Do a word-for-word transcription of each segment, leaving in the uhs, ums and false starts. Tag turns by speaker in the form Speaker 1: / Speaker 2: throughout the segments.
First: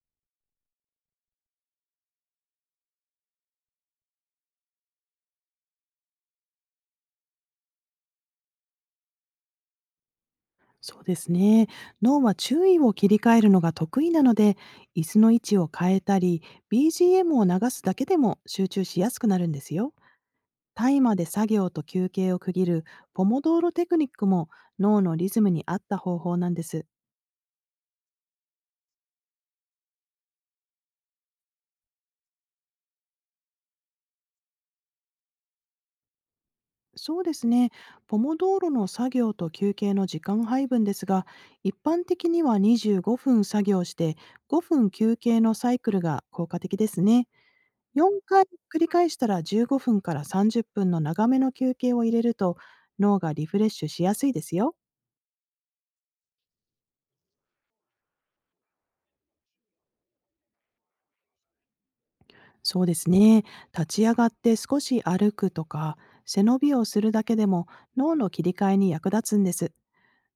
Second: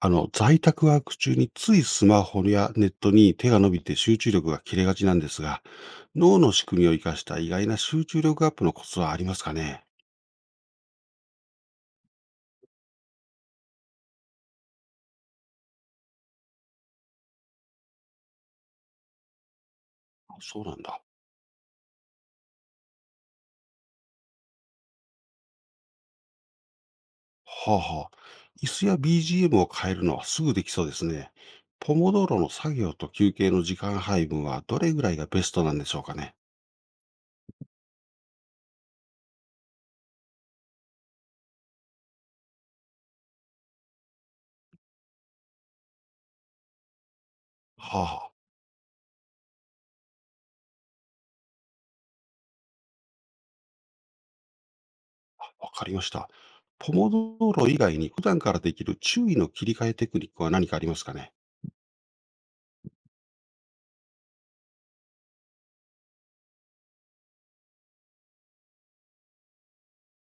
Speaker 1: あの、在宅ワーク中についスマホやネットに手が伸びて集中力が切れがちなんですが、脳の仕組みを生かした意外な集中力アップのコツはありますかね？
Speaker 2: そうですね。脳は注意を切り替えるのが得意なので、椅子の位置を変えたり、ビージーエム を流すだけでも集中しやすくなるんですよ。
Speaker 1: あ、そうなん
Speaker 2: タ
Speaker 1: だ。
Speaker 2: イマーで作業と休憩を区切るポモドーロテクニックも脳のリズムに合った方法なんです。
Speaker 1: はあはあ。椅子や ビージーエム を変えるのはすぐできそうですね。ポモドーロの作業と休憩の時間配分はどれぐらいがベストなんでしょうかね？
Speaker 2: そうですね。ポモドーロの作業と休憩の時間配分ですが、一般的にはにじゅうごふん作業してごふん休憩のサイクルが効果的ですね。
Speaker 1: はあ
Speaker 2: 4
Speaker 1: は。
Speaker 2: 回繰り返したらじゅうごふんからさんじゅっぷんの長めの休憩を入れると、脳がリフレッシュしやすいですよ。
Speaker 1: あ。わかりました。ポモドーロ以外に普段からできる注意の切り替えテクニックは何かありますかね？
Speaker 2: そうですね。立ち上がって少し歩くとか、背伸びをするだけでも脳の切り替えに役立つんです。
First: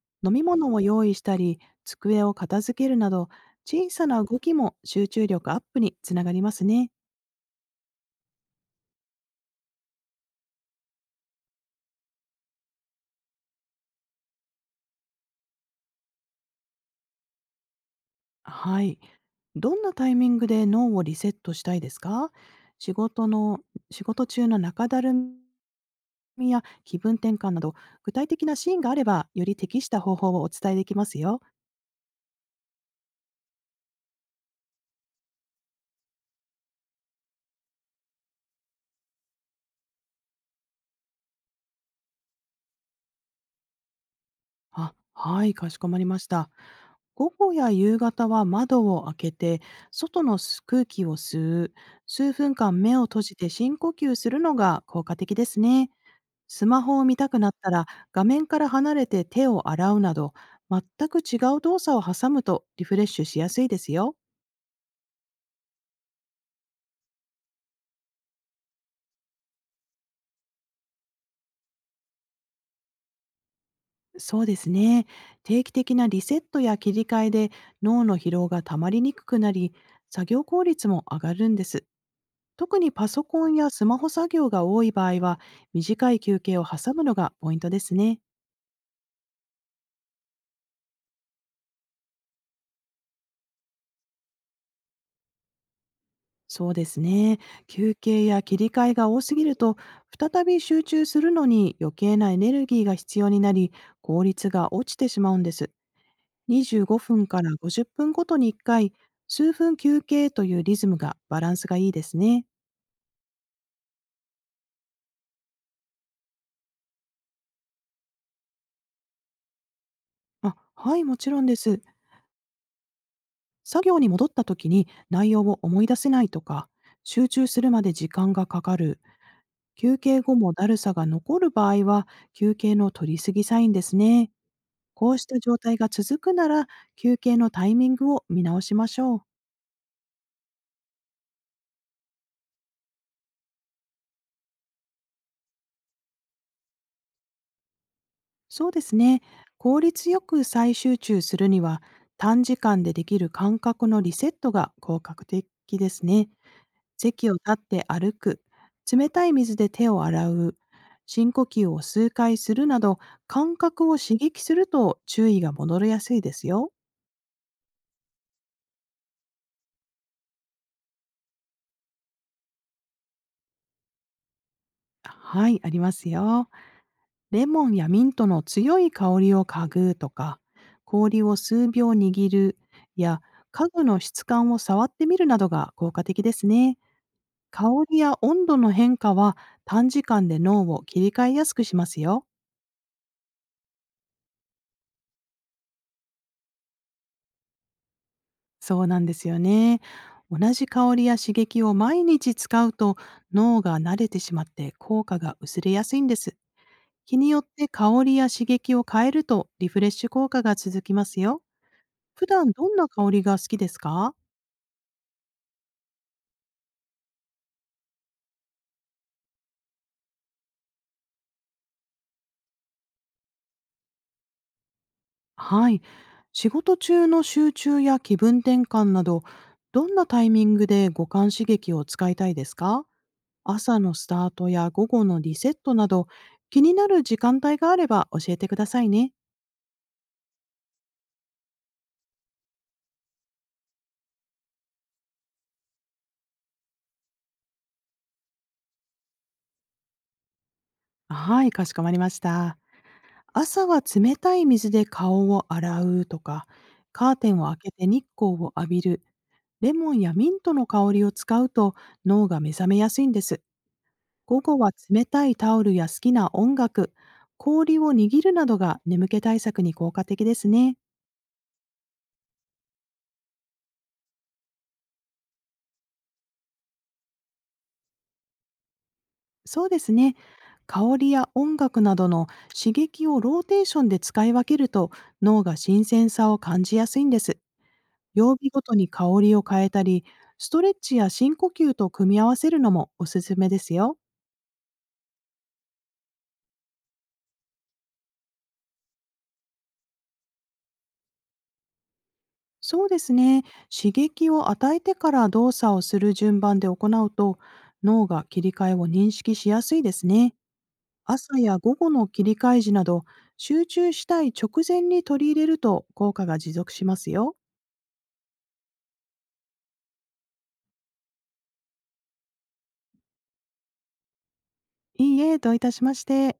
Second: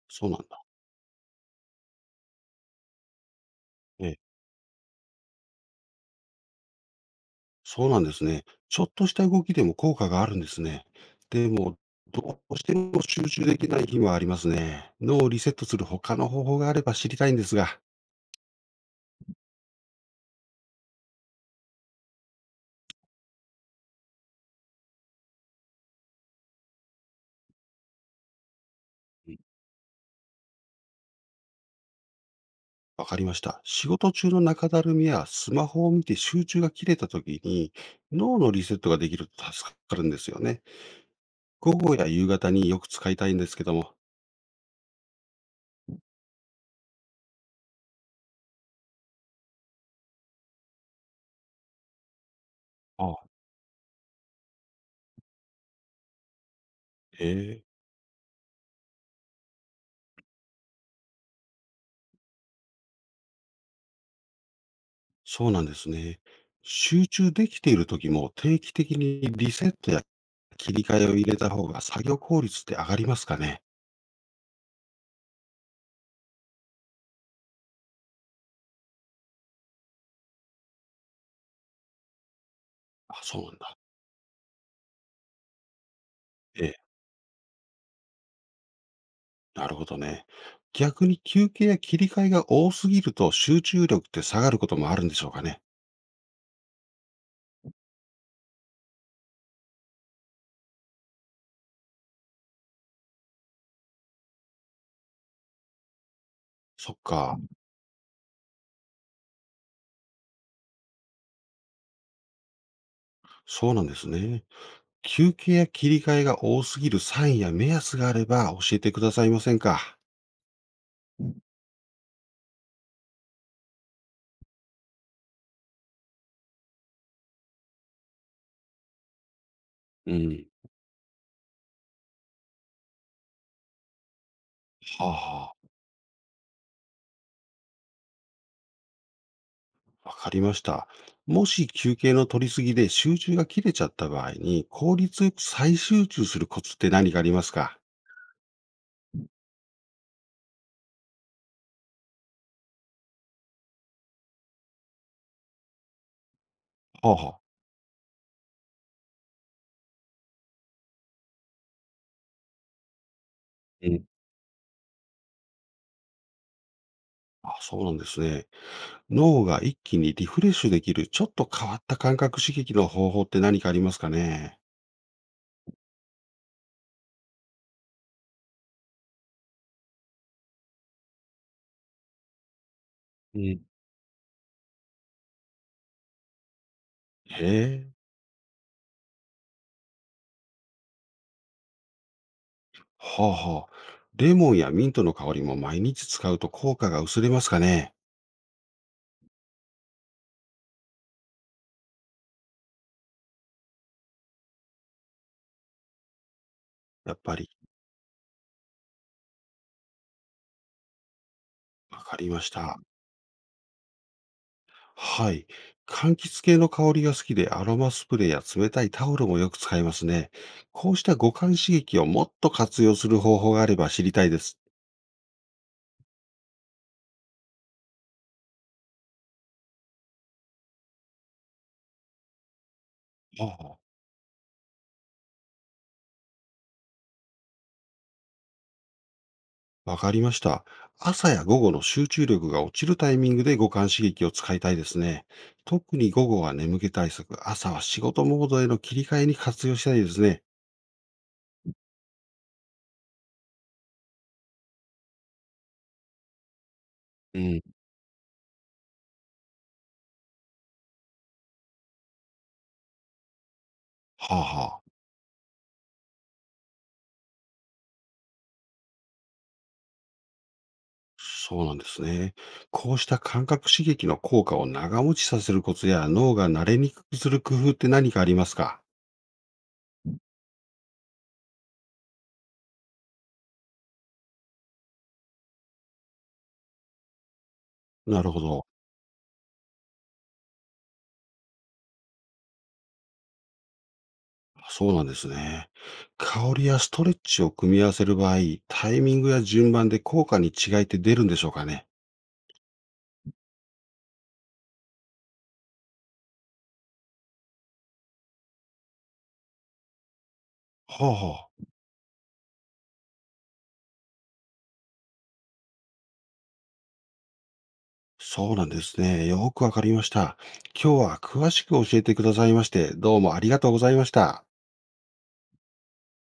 Speaker 1: そう
Speaker 2: 飲
Speaker 1: なん
Speaker 2: み
Speaker 1: だ。
Speaker 2: 物を用意したり、机を片付けるなど、小さ
Speaker 1: ええ、
Speaker 2: な動きも集中力アップにつながりますね。
Speaker 1: そうなんですね。ちょっとした動きでも効果があるんですね。でも、どうしても集中できない日もありますね。脳をリセットする他の方法があれば知りたいんですが。
Speaker 2: はい。どんなタイミングで脳をリセットしたいですか？仕事の、仕事中の中だるみみや気分転換など、具体的なシーンがあれば、より適した方法をお伝えできますよ。
Speaker 1: わかりました。仕事中の中だるみやスマホを見て集中が切れた時に脳のリセットができると助かるんですよね。午後や夕方によく使いたいんですけども。
Speaker 2: あ、はい、かしこまりました。午後や夕方は窓を開けて、外の空気を吸う、数分間目を
Speaker 1: ああ、
Speaker 2: 閉じて深呼吸するのが効果的ですね。スマホを見
Speaker 1: え
Speaker 2: たくなった
Speaker 1: え。
Speaker 2: ら、画面から離れて手を洗うなど、全く違う動作を挟むとリフレッシュしやすいですよ。
Speaker 1: そうなんですね。集中できている時も定期的にリセットや切り替えを入れた方が作業効率って上がりますかね？
Speaker 2: そうですね。定期的なリセットや切り替えで脳の疲労がたまりにくくなり、作業効率も上がるんです。特にパ
Speaker 1: あ、
Speaker 2: ソ
Speaker 1: そ
Speaker 2: コ
Speaker 1: うな
Speaker 2: ン
Speaker 1: ん
Speaker 2: や
Speaker 1: だ。
Speaker 2: スマホ作業が多い場合は、短い休憩を
Speaker 1: ええ、
Speaker 2: 挟むのがポイントですね。
Speaker 1: なるほどね。逆に休憩や切り替えが多すぎると集中力って下がることもあるんでしょうかね？
Speaker 2: そうですね。休憩や切り替えが多すぎると、再び集中するのに余計なエネルギーが必要になり、効率が落ちてしまうんです。25
Speaker 1: そっう
Speaker 2: 分
Speaker 1: か。
Speaker 2: か
Speaker 1: うん。
Speaker 2: らごじゅっぷんごとにいっかい、数分休憩というリズムがバランスがいいですね。
Speaker 1: そうなんですね。休憩や切り替えが多すぎるサインや目安があれば教えてくださいませんか？
Speaker 2: あ、はい、もちろんです。作業に戻った時に内容を思い出せないとか、集中するまで時間がかかる、休
Speaker 1: う
Speaker 2: 憩後
Speaker 1: ん。
Speaker 2: もだるさが残る場合は、休憩の取りすぎサインですね。
Speaker 1: は
Speaker 2: こ
Speaker 1: あ
Speaker 2: うした
Speaker 1: は
Speaker 2: 状
Speaker 1: あ。
Speaker 2: 態が続くなら、休憩のタイミングを見直しましょう。
Speaker 1: わかりました。もし休憩の取りすぎで集中が切れちゃった場合に、効率よく再集中するコツって何かありますか？
Speaker 2: そうですね。効率よく再集中するには、短時間でできる感覚のリセットが効果的ですね。
Speaker 1: はあは
Speaker 2: 席を
Speaker 1: あ。
Speaker 2: 立って歩く、冷たい水で手を洗う、深呼吸を数回するなど、感覚
Speaker 1: う
Speaker 2: を
Speaker 1: ん、
Speaker 2: 刺激すると注意が戻りやすいですよ。
Speaker 1: あ、あ、そうなんですね。脳が一気にリフレッシュできる、ちょっと変わった感覚刺激の方法って何かありますかね？
Speaker 2: はい、ありますよ。レモンやミントの強い香りを嗅ぐとか、氷を数秒握るや
Speaker 1: うん、
Speaker 2: 家具の質感を触ってみるなどが効果的ですね。
Speaker 1: へ
Speaker 2: 香
Speaker 1: え。
Speaker 2: りや温度の変化は短時間で脳を切り替えやすくしますよ。
Speaker 1: はあはあ。レモンやミントの香りも毎日使うと効果が薄れますかね？
Speaker 2: そうなんですよね。同じ香りや刺激を毎日使うと脳が慣れてしまって効果が薄れやすいんです。
Speaker 1: や
Speaker 2: 日
Speaker 1: っ
Speaker 2: に
Speaker 1: ぱ
Speaker 2: よっ
Speaker 1: り。
Speaker 2: て香りや刺激を変えるとリフレッシュ効果が続きますよ。
Speaker 1: わか
Speaker 2: 普
Speaker 1: りまし
Speaker 2: 段どん
Speaker 1: た。
Speaker 2: な香りが好きですか？
Speaker 1: はい。柑橘系の香りが好きで、アロマスプレーや冷たいタオルもよく使いますね。こうした五感刺激をもっと活用する方法があれば知りたいです。
Speaker 2: はい。仕事中の集中や気分転換など、どんなタイミングで五感刺激を使いたいですか？
Speaker 1: ああ、
Speaker 2: 朝のスタートや午後のリセットなど、気になる時間帯があれば教えてくださいね。
Speaker 1: わかりました。朝や午後の集中力が落ちるタイミングで五感刺激を使いたいですね。特に午後は眠気対策、朝は仕事モードへの切り替えに活用したいですね。
Speaker 2: はい、かしこまりました。朝は冷たい水で顔を洗うとか、カーテ
Speaker 1: う
Speaker 2: ンを開
Speaker 1: ん。
Speaker 2: けて日光を浴びる、レモンやミントの香りを使うと脳が目覚めやすいんです。
Speaker 1: はあ
Speaker 2: 午後は
Speaker 1: はあ。
Speaker 2: 冷たいタオルや好きな音楽、氷を握るなどが眠気対策に効果的ですね。
Speaker 1: そうなんですね。こうした感覚刺激の効果を長持ちさせるコツや脳が慣れにくくする工夫って何かありますか？
Speaker 2: そうですね。香りや音楽などの刺激をローテーションで使い分けると脳が新鮮さを感じやすいんです。
Speaker 1: なる
Speaker 2: 曜
Speaker 1: ほ
Speaker 2: 日ご
Speaker 1: ど。
Speaker 2: とに香りを変えたり、ストレッチや深呼吸と組み合わせるのもおすすめですよ。
Speaker 1: そうなんですね。香りやストレッチを組み合わせる場合、タイミングや順番で効果に違いって出るんでしょうかね。
Speaker 2: そうですね。刺激を与えてから動作をする順番で行うと、脳が切り替えを認識しやすいですね。
Speaker 1: ほうほ
Speaker 2: 朝や
Speaker 1: う。
Speaker 2: 午後の切り替え時など、集中したい直前に取り入れると効果が持続しますよ。
Speaker 1: そうなんですね。よくわかりました。今日は詳しく教えてくださいまして、どうもありがとうございました。
Speaker 2: いいえ、どういたしまして。